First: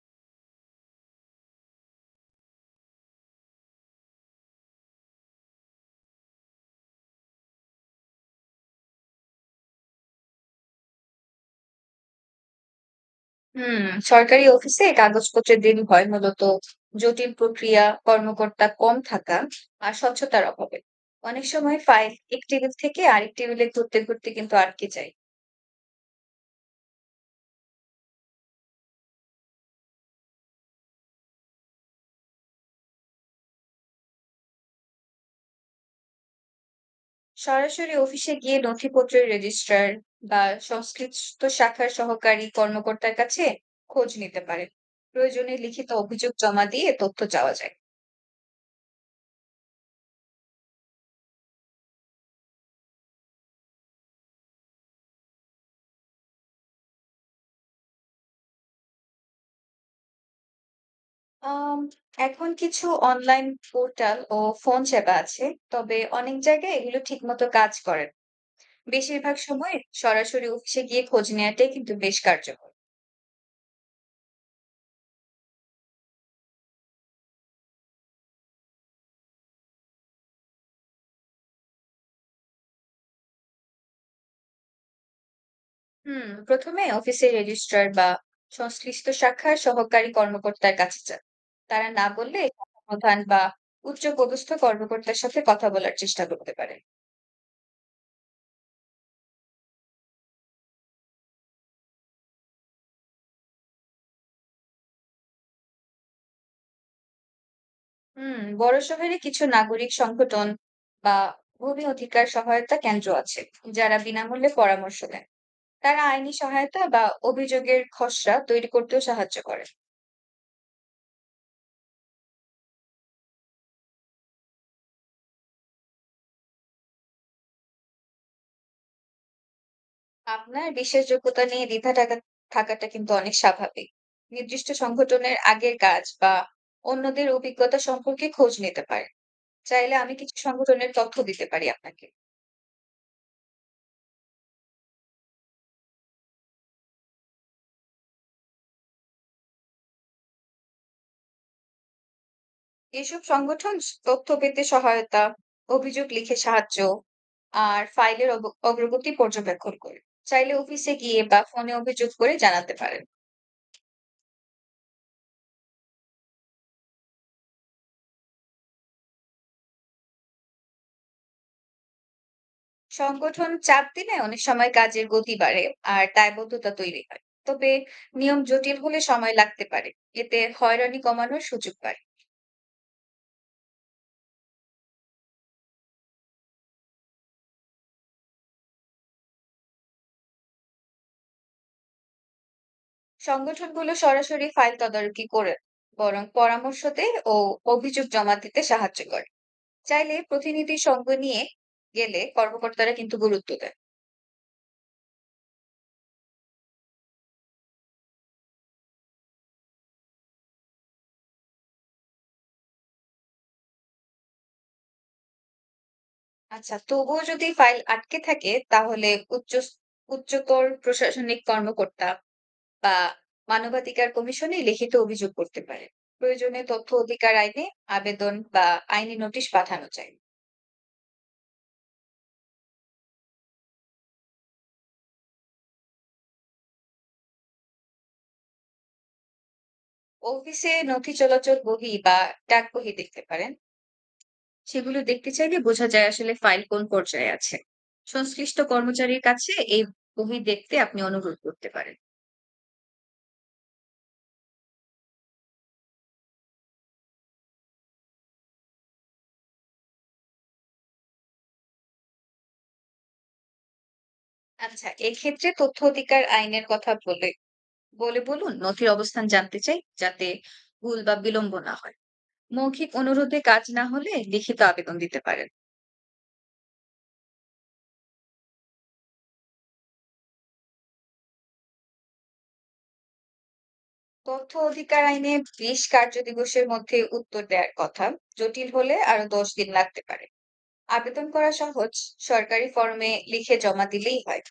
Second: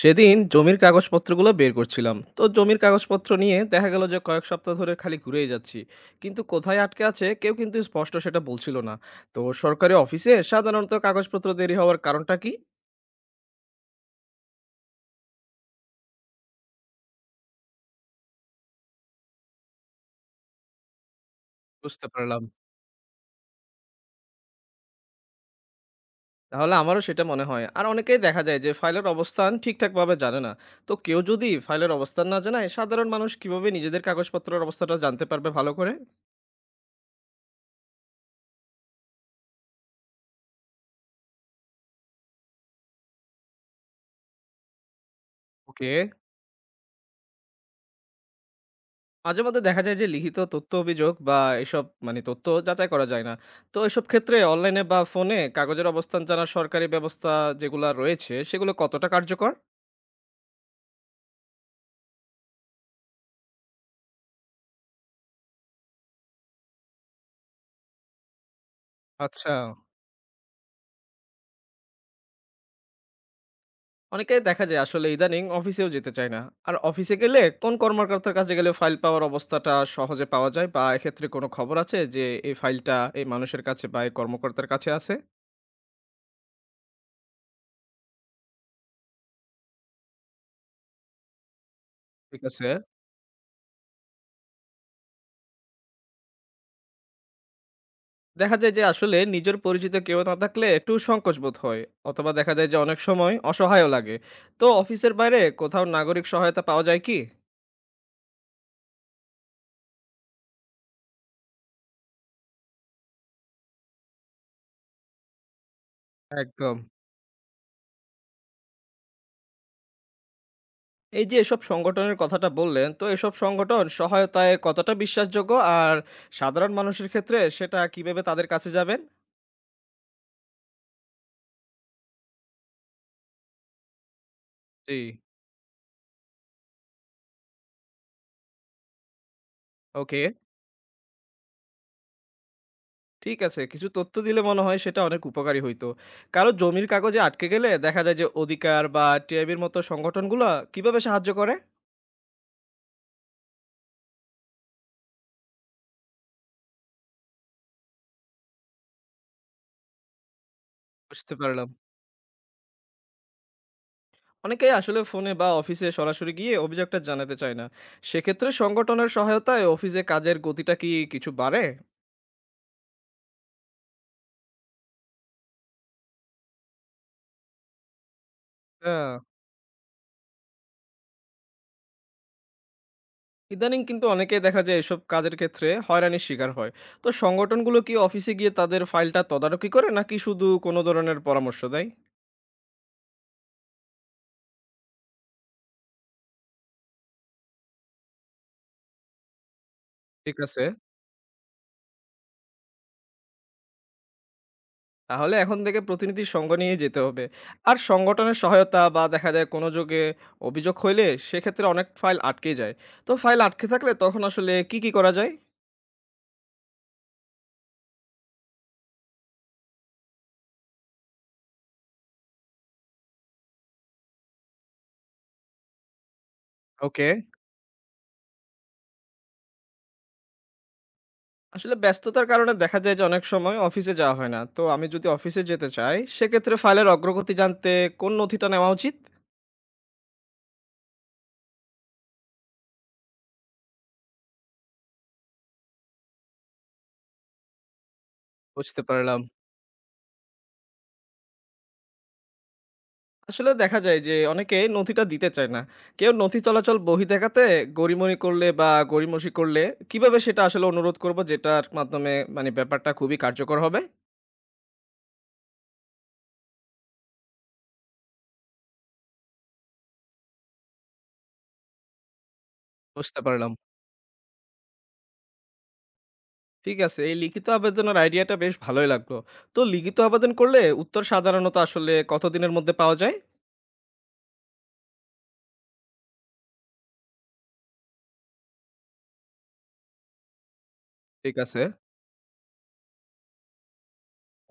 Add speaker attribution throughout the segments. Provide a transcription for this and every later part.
Speaker 1: সেদিন জমির কাগজপত্রগুলো বের করছিলাম, তো জমির কাগজপত্র নিয়ে দেখা গেল যে কয়েক সপ্তাহ ধরে খালি ঘুরেই যাচ্ছি, কিন্তু কোথায় আটকে আছে কেউ কিন্তু স্পষ্ট সেটা বলছিল না। তো সরকারি অফিসে সাধারণত কাগজপত্র দেরি হওয়ার কারণটা কি?
Speaker 2: হুম। সরকারি অফিসে কাগজপত্রের দেরি হয় মূলত জটিল প্রক্রিয়া, কর্মকর্তা কম থাকা আর স্বচ্ছতার অভাবে। অনেক সময়
Speaker 1: বুঝতে
Speaker 2: ফাইল
Speaker 1: পারলাম।
Speaker 2: এক টেবিল থেকে আরেক টেবিলে ঘুরতে ঘুরতে কিন্তু আটকে যায়।
Speaker 1: তাহলে আমারও সেটা মনে হয়, আর অনেকেই দেখা যায় যে ফাইলের অবস্থান ঠিকঠাকভাবে জানে না। তো কেউ যদি ফাইলের অবস্থান না জানায়, সাধারণ মানুষ কিভাবে নিজেদের কাগজপত্রের অবস্থাটা জানতে পারবে ভালো করে?
Speaker 2: সরাসরি অফিসে গিয়ে নথিপত্রের রেজিস্ট্রার বা সংশ্লিষ্ট শাখার সহকারী কর্মকর্তার কাছে খোঁজ নিতে পারে। প্রয়োজনে লিখিত
Speaker 1: ওকে।
Speaker 2: অভিযোগ জমা দিয়ে তথ্য চাওয়া যায়।
Speaker 1: মাঝে মধ্যে দেখা যায় যে লিখিত তথ্য অভিযোগ বা এসব মানে তথ্য যাচাই করা যায় না। তো এসব ক্ষেত্রে অনলাইনে বা ফোনে কাগজের অবস্থান জানার সরকারি ব্যবস্থা যেগুলো রয়েছে, সেগুলো কতটা কার্যকর?
Speaker 2: আম, এখন কিছু অনলাইন পোর্টাল ও ফোন সেবা আছে, তবে অনেক জায়গায় এগুলো ঠিকমতো কাজ করে না। বেশিরভাগ
Speaker 1: আচ্ছা।
Speaker 2: সময় সরাসরি অফিসে গিয়ে খোঁজ নেওয়াটাই কিন্তু বেশ কার্যকর।
Speaker 1: অনেকে দেখা যায় আসলে ইদানিং অফিসেও যেতে চায় না। আর অফিসে গেলে কোন কর্মকর্তার কাছে গেলে ফাইল পাওয়ার অবস্থাটা সহজে পাওয়া যায়, বা এক্ষেত্রে কোনো খবর আছে যে এই ফাইলটা এই মানুষের কাছে বা এই কর্মকর্তার কাছে আছে?
Speaker 2: হুম, প্রথমে অফিসের রেজিস্ট্রার বা সংশ্লিষ্ট শাখার সহকারী কর্মকর্তার কাছে যান। তারা না বললে
Speaker 1: ঠিক আছে।
Speaker 2: সমাধান বা উচ্চ পদস্থ কর্মকর্তার সাথে কথা বলার চেষ্টা করতে পারেন।
Speaker 1: দেখা যায় যে আসলে নিজের পরিচিত কেউ না থাকলে একটু সংকোচ বোধ হয়, অথবা দেখা যায় যে অনেক সময় অসহায়ও লাগে। তো অফিসের বাইরে কোথাও নাগরিক সহায়তা পাওয়া যায় কি?
Speaker 2: হুম, বড় শহরে কিছু নাগরিক সংগঠন বা ভূমি অধিকার সহায়তা কেন্দ্র আছে, যারা বিনামূল্যে পরামর্শ দেন। তারা আইনি
Speaker 1: একদম।
Speaker 2: সহায়তা বা অভিযোগের খসড়া তৈরি করতেও সাহায্য করে।
Speaker 1: এই যে এসব সংগঠনের কথাটা বললেন, তো এসব সংগঠন সহায়তায় কতটা বিশ্বাসযোগ্য? আর সাধারণ মানুষের ক্ষেত্রে সেটা কিভাবে তাদের কাছে যাবেন?
Speaker 2: আপনার বিশ্বাসযোগ্যতা নিয়ে দ্বিধা টাকা থাকাটা কিন্তু অনেক স্বাভাবিক। নির্দিষ্ট
Speaker 1: জি।
Speaker 2: সংগঠনের আগের কাজ বা অন্যদের অভিজ্ঞতা সম্পর্কে খোঁজ নিতে পারেন। চাইলে আমি
Speaker 1: ওকে।
Speaker 2: কিছু সংগঠনের তথ্য দিতে পারি আপনাকে।
Speaker 1: ঠিক আছে, কিছু তথ্য দিলে মনে হয় সেটা অনেক উপকারী হইতো। কারো জমির কাগজে আটকে গেলে দেখা যায় যে অধিকার বা টিআইবির মতো সংগঠনগুলো কিভাবে সাহায্য করে?
Speaker 2: এসব সংগঠন স তথ্য পেতে সহায়তা, অভিযোগ লিখে সাহায্য আর ফাইলের অগ্রগতি পর্যবেক্ষণ করে। চাইলে অফিসে গিয়ে
Speaker 1: বুঝতে
Speaker 2: বা
Speaker 1: পারলাম।
Speaker 2: ফোনে অভিযোগ করে জানাতে পারেন।
Speaker 1: অনেকেই আসলে ফোনে বা অফিসে সরাসরি গিয়ে অভিযোগটা জানাতে চায় না। সেক্ষেত্রে সংগঠনের সহায়তায় অফিসে কাজের গতিটা কি কিছু বাড়ে?
Speaker 2: সংগঠন চাপ দিলে অনেক সময় কাজের গতি বাড়ে আর দায়বদ্ধতা তৈরি হয়। তবে নিয়ম জটিল হলে
Speaker 1: আহ,
Speaker 2: সময় লাগতে পারে। এতে হয়রানি কমানোর সুযোগ পায়।
Speaker 1: ইদানিং কিন্তু অনেকেই দেখা যায় এসব কাজের ক্ষেত্রে হয়রানির শিকার হয়। তো সংগঠনগুলো কি অফিসে গিয়ে তাদের ফাইলটা তদারকি করে, নাকি শুধু কোনো ধরনের পরামর্শ দেয়?
Speaker 2: সংগঠনগুলো সরাসরি ফাইল তদারকি করে না, বরং পরামর্শ দেয় ও অভিযোগ জমা দিতে সাহায্য করে। চাইলে
Speaker 1: ঠিক আছে।
Speaker 2: প্রতিনিধি সঙ্গ নিয়ে গেলে কর্মকর্তারা কিন্তু গুরুত্ব দেয়।
Speaker 1: তাহলে এখন থেকে প্রতিনিধির সঙ্গ নিয়ে যেতে হবে। আর সংগঠনের সহায়তা বা দেখা যায় কোনো যোগে অভিযোগ হইলে সেক্ষেত্রে অনেক ফাইল আটকে যায়। তো ফাইল আটকে থাকলে তখন আসলে কি কি করা যায়?
Speaker 2: আচ্ছা, তবুও যদি ফাইল আটকে থাকে তাহলে উচ্চ উচ্চতর প্রশাসনিক কর্মকর্তা বা মানবাধিকার কমিশনে লিখিত অভিযোগ করতে পারে। প্রয়োজনে তথ্য
Speaker 1: ওকে।
Speaker 2: অধিকার আইনে আবেদন বা আইনি নোটিশ পাঠানো যায়।
Speaker 1: আসলে ব্যস্ততার কারণে দেখা যায় যে অনেক সময় অফিসে যাওয়া হয় না। তো আমি যদি অফিসে যেতে চাই, সেক্ষেত্রে ফাইলের অগ্রগতি জানতে কোন নথিটা নেওয়া উচিত?
Speaker 2: অফিসে নথি চলাচল বহি বা ডাক বহি দেখতে পারেন। সেগুলো দেখতে চাইলে বোঝা যায় আসলে ফাইল কোন পর্যায়ে আছে। সংশ্লিষ্ট
Speaker 1: বুঝতে পারলাম।
Speaker 2: কর্মচারীর কাছে এই বহি দেখতে আপনি অনুরোধ করতে পারেন।
Speaker 1: আসলে দেখা যায় যে অনেকে নথিটা দিতে চায় না। কেউ নথি চলাচল বহি দেখাতে গড়িমড়ি করলে বা গড়িমসি করলে কিভাবে সেটা আসলে অনুরোধ করব, যেটার মাধ্যমে মানে ব্যাপারটা খুবই কার্যকর হবে?
Speaker 2: আচ্ছা, এক্ষেত্রে তথ্য অধিকার আইনের কথা বলে বলে বলুন, নথির অবস্থান জানতে চাই যাতে ভুল বা বিলম্ব না হয়। মৌখিক
Speaker 1: বুঝতে
Speaker 2: অনুরোধে
Speaker 1: পারলাম।
Speaker 2: কাজ না হলে লিখিত আবেদন দিতে পারেন।
Speaker 1: ঠিক আছে। এই লিখিত আবেদনের আইডিয়াটা বেশ ভালোই লাগলো। তো লিখিত আবেদন করলে উত্তর সাধারণত আসলে কতদিনের মধ্যে পাওয়া যায়?
Speaker 2: তথ্য অধিকার আইনে 20 কার্যদিবসের মধ্যে উত্তর দেয়ার কথা। জটিল হলে আরো 10 দিন লাগতে পারে। আবেদন
Speaker 1: ঠিক
Speaker 2: করা
Speaker 1: আছে।
Speaker 2: সহজ। সরকারি ফরমে লিখে জমা দিলেই হয়।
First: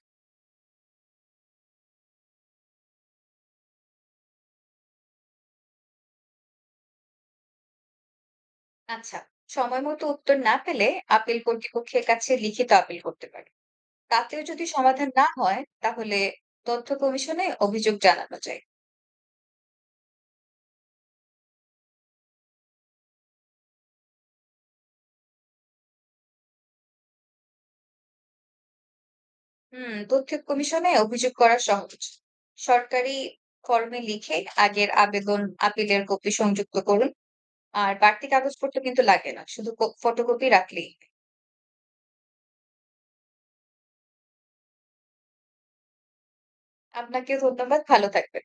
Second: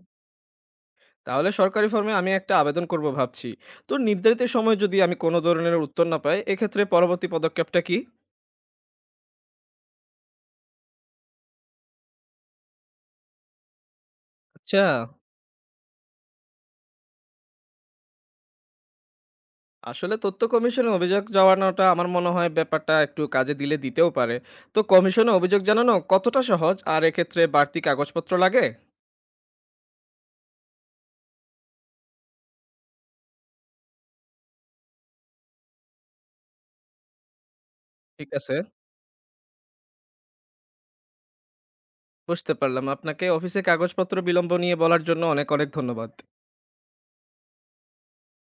Speaker 1: তাহলে সরকারি ফর্মে আমি একটা আবেদন করব ভাবছি। তো নির্ধারিত সময়ে যদি আমি কোনো ধরনের উত্তর না পাই, এক্ষেত্রে পরবর্তী পদক্ষেপটা কি?
Speaker 2: আচ্ছা, সময়মতো উত্তর না পেলে আপিল কর্তৃপক্ষের কাছে লিখিত আপিল করতে পারে। তাতেও যদি
Speaker 1: আচ্ছা।
Speaker 2: সমাধান না হয় তাহলে তথ্য কমিশনে অভিযোগ জানানো যায়।
Speaker 1: আসলে তথ্য কমিশনে অভিযোগ জানানোটা আমার মনে হয় ব্যাপারটা একটু কাজে দিলে দিতেও পারে। তো কমিশনে অভিযোগ জানানো কতটা সহজ, আর এক্ষেত্রে বাড়তি কাগজপত্র লাগে?
Speaker 2: হুম, তথ্য কমিশনে অভিযোগ করা সহজ। সরকারি ফর্মে লিখে আগের আবেদন আপিলের কপি সংযুক্ত করুন। আর বাড়তি
Speaker 1: ঠিক আছে,
Speaker 2: কাগজপত্র কিন্তু লাগে না। শুধু ক ফটোকপি রাখলেই।
Speaker 1: বুঝতে পারলাম। আপনাকে অফিসে কাগজপত্র বিলম্ব নিয়ে বলার জন্য অনেক, অনেক ধন্যবাদ।
Speaker 2: আপনাকেও ধন্যবাদ। ভালো থাকবেন।